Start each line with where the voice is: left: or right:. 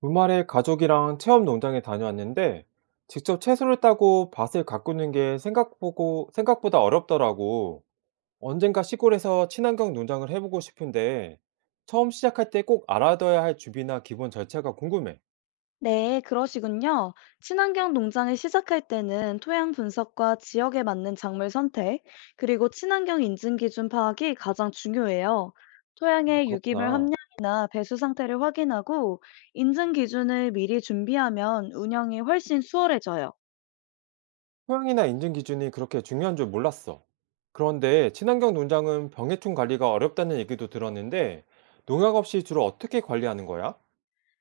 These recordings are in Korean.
right: 주말에 가족이랑 체험 농장에 다녀왔는데 직접 채소를 따고 밭을 가꾸는 게 생각보다 어렵더라고. 언젠가 시골에서 친환경 농장을 해보고 싶은데 처음 시작할 때 꼭 알아둬야 할 준비나 기본 절차가 궁금해.
left: 네, 그러시군요. 친환경 농장을 시작할 때는 토양 분석과 지역에 맞는 작물 선택, 그리고 친환경 인증 기준 파악이 가장 중요해요.
right: 아,
left: 토양의 유기물
right: 그렇구나.
left: 함량이나 배수 상태를 확인하고 인증 기준을 미리 준비하면 운영이 훨씬 수월해져요.
right: 토양이나 인증 기준이 그렇게 중요한 줄 몰랐어. 그런데 친환경 농장은 병해충 관리가 어렵다는 얘기도 들었는데 농약 없이 주로 어떻게 관리하는 거야?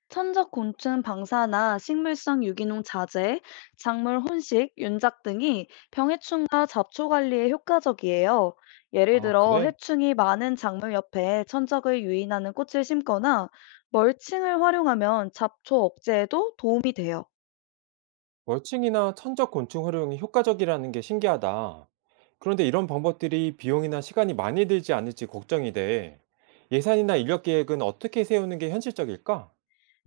left: 천적 곤충 방사나 식물성 유기농 자재, 작물 혼식, 윤작 등이 병해충과 잡초 관리에 효과적이에요. 예를
right: 아,
left: 들어
right: 그래?
left: 해충이 많은 작물 옆에 천적을 유인하는 꽃을 심거나 멀칭을 활용하면 잡초 억제에도 도움이 돼요.
right: 멀칭이나 천적 곤충 활용이 효과적이라는 게 신기하다. 그런데 이런 방법들이 비용이나 시간이 많이 들지 않을지 걱정이 돼. 예산이나 인력 계획은 어떻게 세우는 게 현실적일까?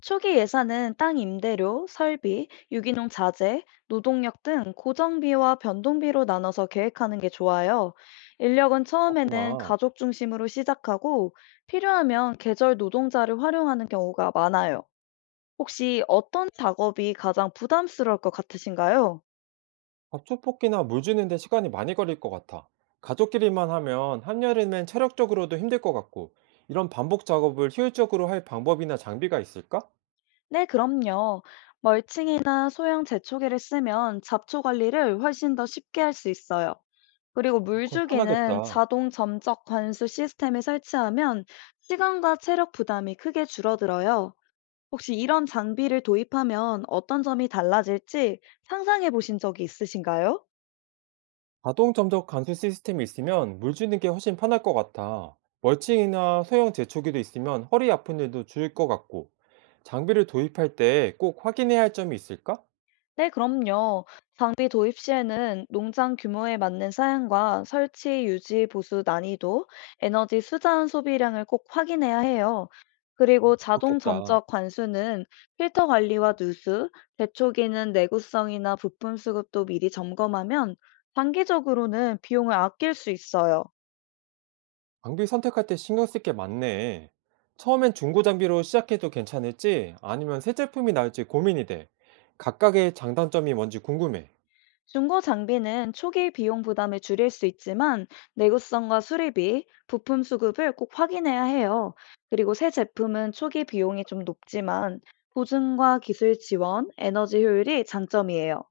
left: 초기 예산은 땅 임대료, 설비, 유기농 자재, 노동력 등 고정비와 변동비로 나눠서 계획하는 게 좋아요. 인력은 처음에는
right: 그렇구나.
left: 가족 중심으로 시작하고 필요하면 계절 노동자를 활용하는 경우가 많아요. 혹시 어떤 작업이 가장 부담스러울 것 같으신가요?
right: 밥조폭기나 물 주는데 시간이 많이 걸릴 것 같아. 가족끼리만 하면 한여름엔 체력적으로도 힘들 것 같고, 이런 반복 작업을 효율적으로 할 방법이나 장비가 있을까?
left: 네, 그럼요. 멀칭이나 소형 재초기를 쓰면 잡초 관리를 훨씬 더 쉽게 할 수 있어요. 그리고
right: 그럼
left: 물주기는
right: 편하겠다.
left: 자동 점적 관수 시스템을 설치하면 시간과 체력 부담이 크게 줄어들어요. 혹시 이런 장비를 도입하면 어떤 점이 달라질지 상상해 보신 적이 있으신가요?
right: 자동 점적 관수 시스템이 있으면 물 주는 게 훨씬 편할 것 같아. 멀칭이나 소형 제초기도 있으면 허리 아픈 일도 줄일 것 같고, 장비를 도입할 때 꼭 확인해야 할 점이 있을까?
left: 네, 그럼요. 장비 도입 시에는 농장 규모에 맞는 사양과 설치, 유지, 보수 난이도, 에너지 수자원 소비량을 꼭 확인해야 해요. 그리고 자동
right: 그렇겠다.
left: 점적 관수는 필터 관리와 누수, 대초기는 내구성이나 부품 수급도 미리 점검하면 단기적으로는 비용을 아낄 수 있어요.
right: 장비 선택할 때 신경 쓸 게 많네. 처음엔 중고 장비로 시작해도 괜찮을지 아니면 새 제품이 나을지 고민이 돼. 각각의 장단점이 뭔지 궁금해.
left: 중고 장비는 초기 비용 부담을 줄일 수 있지만 내구성과 수리비, 부품 수급을 꼭 확인해야 해요. 그리고 새 제품은 초기 비용이 좀 높지만 보증과 기술 지원, 에너지 효율이 장점이에요.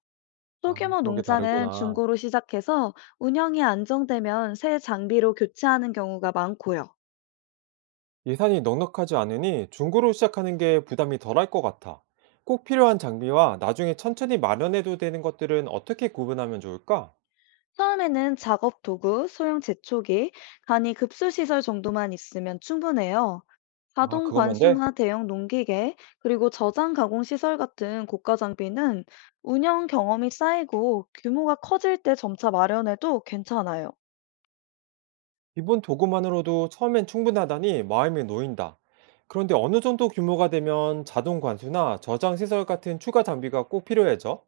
right: 아,
left: 소규모
right: 그런 게
left: 농장은
right: 다르구나.
left: 중고로 시작해서 운영이 안정되면 새 장비로 교체하는 경우가 많고요.
right: 예산이 넉넉하지 않으니 중고로 시작하는 게 부담이 덜할 것 같아. 꼭 필요한 장비와 나중에 천천히 마련해도 되는 것들은 어떻게 구분하면 좋을까?
left: 처음에는 작업 도구, 소형 제초기, 간이 급수시설 정도만 있으면 충분해요.
right: 아,
left: 자동
right: 그거면 돼?
left: 관수나 대형 농기계, 그리고 저장 가공 시설 같은 고가 장비는 운영 경험이 쌓이고 규모가 커질 때 점차 마련해도 괜찮아요.
right: 기본 도구만으로도 처음엔 충분하다니 마음이 놓인다. 그런데 어느 정도 규모가 되면 자동 관수나 저장 시설 같은 추가 장비가 꼭 필요해져?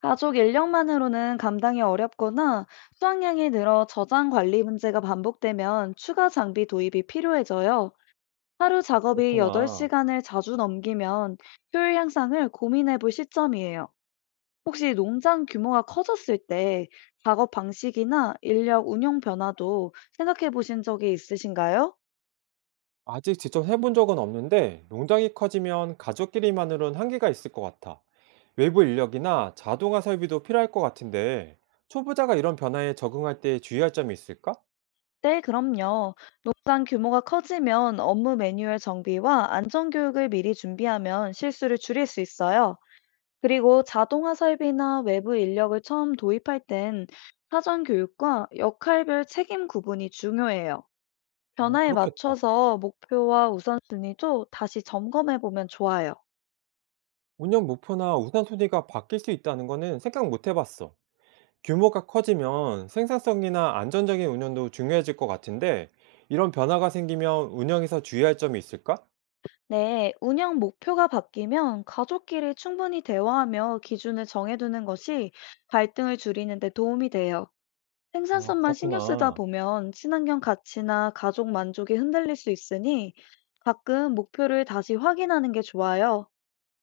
left: 가족 인력만으로는 감당이 어렵거나 수확량이 늘어 저장 관리 문제가 반복되면 추가 장비 도입이 필요해져요. 하루 작업이
right: 그렇구나.
left: 8시간을 자주 넘기면 효율 향상을 고민해 볼 시점이에요. 혹시 농장 규모가 커졌을 때 작업 방식이나 인력 운영 변화도 생각해 보신 적이 있으신가요?
right: 아직 직접 해본 적은 없는데 농장이 커지면 가족끼리만으론 한계가 있을 것 같아. 외부 인력이나 자동화 설비도 필요할 것 같은데 초보자가 이런 변화에 적응할 때 주의할 점이 있을까?
left: 네, 그럼요. 농장 규모가 커지면 업무 매뉴얼 정비와 안전 교육을 미리 준비하면 실수를 줄일 수 있어요. 그리고 자동화 설비나 외부 인력을 처음 도입할 땐 사전 교육과 역할별 책임 구분이 중요해요.
right: 어,
left: 변화에
right: 그렇겠다.
left: 맞춰서 목표와 우선순위도 다시 점검해 보면 좋아요.
right: 운영 목표나 우선 순위가 바뀔 수 있다는 거는 생각 못 해봤어. 규모가 커지면 생산성이나 안전적인 운영도 중요해질 것 같은데 이런 변화가 생기면 운영에서 주의할 점이 있을까?
left: 네, 운영 목표가 바뀌면 가족끼리 충분히 대화하며 기준을 정해두는 것이 갈등을 줄이는 데 도움이 돼요.
right: 아,
left: 생산성만 신경 쓰다
right: 그렇구나.
left: 보면 친환경 가치나 가족 만족이 흔들릴 수 있으니 가끔 목표를 다시 확인하는 게 좋아요.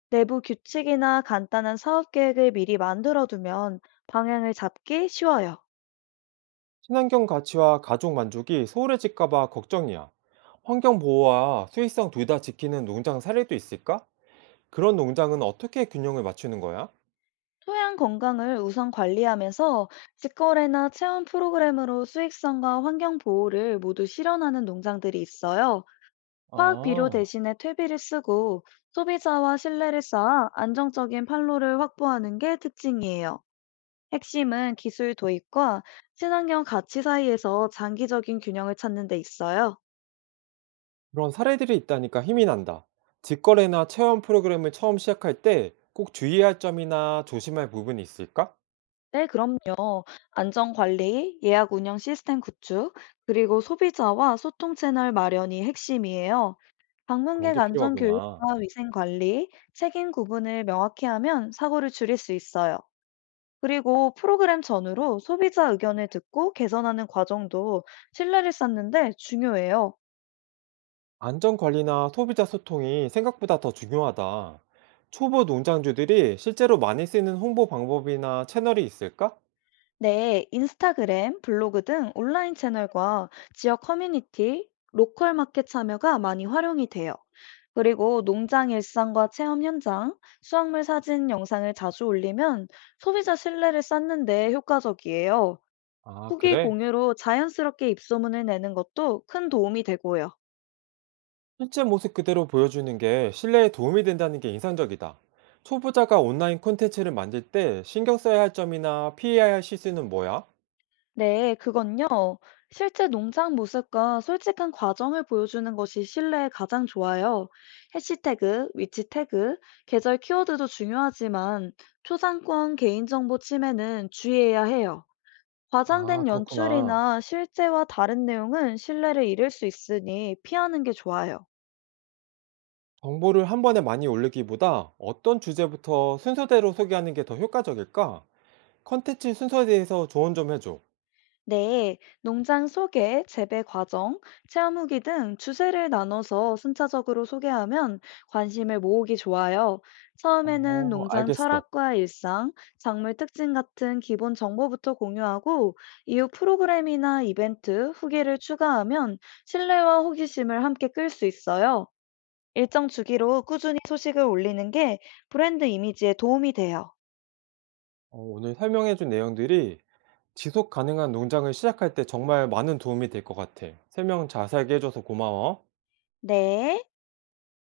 left: 내부 규칙이나 간단한 사업 계획을 미리 만들어두면 방향을 잡기 쉬워요.
right: 친환경 가치와 가족 만족이 소홀해질까 봐 걱정이야. 환경 보호와 수익성 둘 다 지키는 농장 사례도 있을까? 그런 농장은 어떻게 균형을 맞추는 거야?
left: 토양 건강을 우선 관리하면서 직거래나 체험 프로그램으로 수익성과 환경 보호를 모두 실현하는 농장들이 있어요. 화학 비료
right: 아,
left: 대신에 퇴비를 쓰고 소비자와 신뢰를 쌓아 안정적인 판로를 확보하는 게 특징이에요. 핵심은 기술 도입과 친환경 가치 사이에서 장기적인 균형을 찾는 데 있어요.
right: 그런 사례들이 있다니까 힘이 난다. 직거래나 체험 프로그램을 처음 시작할 때 꼭 주의할 점이나 조심할 부분이 있을까?
left: 네, 그럼요. 안전 관리, 예약 운영 시스템 구축, 그리고 소비자와 소통 채널 마련이 핵심이에요.
right: 그런
left: 방문객
right: 게
left: 안전
right: 필요하구나.
left: 교육과 위생 관리, 책임 구분을 명확히 하면 사고를 줄일 수 있어요. 그리고 프로그램 전후로 소비자 의견을 듣고 개선하는 과정도 신뢰를 쌓는데 중요해요.
right: 안전 관리나 소비자 소통이 생각보다 더 중요하다. 초보 농장주들이 실제로 많이 쓰는 홍보 방법이나 채널이 있을까?
left: 네, 인스타그램, 블로그 등 온라인 채널과 지역 커뮤니티, 로컬 마켓 참여가 많이 활용이 돼요. 그리고 농장 일상과 체험 현장, 수확물 사진 영상을 자주 올리면 소비자 신뢰를 쌓는 데 효과적이에요.
right: 아,
left: 후기
right: 그래?
left: 공유로 자연스럽게 입소문을 내는 것도 큰 도움이 되고요.
right: 실제 모습 그대로 보여주는 게 신뢰에 도움이 된다는 게 인상적이다. 초보자가 온라인 콘텐츠를 만들 때 신경 써야 할 점이나 피해야 할 실수는 뭐야?
left: 네, 그건요. 실제 농장 모습과 솔직한 과정을 보여주는 것이 신뢰에 가장 좋아요. 해시태그, 위치 태그, 계절 키워드도 중요하지만 초상권 개인정보 침해는 주의해야 해요.
right: 아,
left: 과장된
right: 그렇구나.
left: 연출이나 실제와 다른 내용은 신뢰를 잃을 수 있으니 피하는 게 좋아요.
right: 정보를 한 번에 많이 올리기보다 어떤 주제부터 순서대로 소개하는 게 더 효과적일까? 콘텐츠 순서에 대해서 조언 좀 해줘.
left: 네, 농장 소개, 재배 과정, 체험 후기 등 주제를 나눠서 순차적으로 소개하면 관심을 모으기 좋아요. 처음에는
right: 어,
left: 농장
right: 알겠어.
left: 철학과 일상, 작물 특징 같은 기본 정보부터 공유하고 이후 프로그램이나 이벤트, 후기를 추가하면 신뢰와 호기심을 함께 끌 수 있어요. 일정 주기로 꾸준히 소식을 올리는 게 브랜드 이미지에 도움이 돼요.
right: 어, 오늘 설명해준 내용들이 지속 가능한 농장을 시작할 때 정말 많은 도움이 될 것 같아. 설명 자세하게 해줘서 고마워.
left: 네.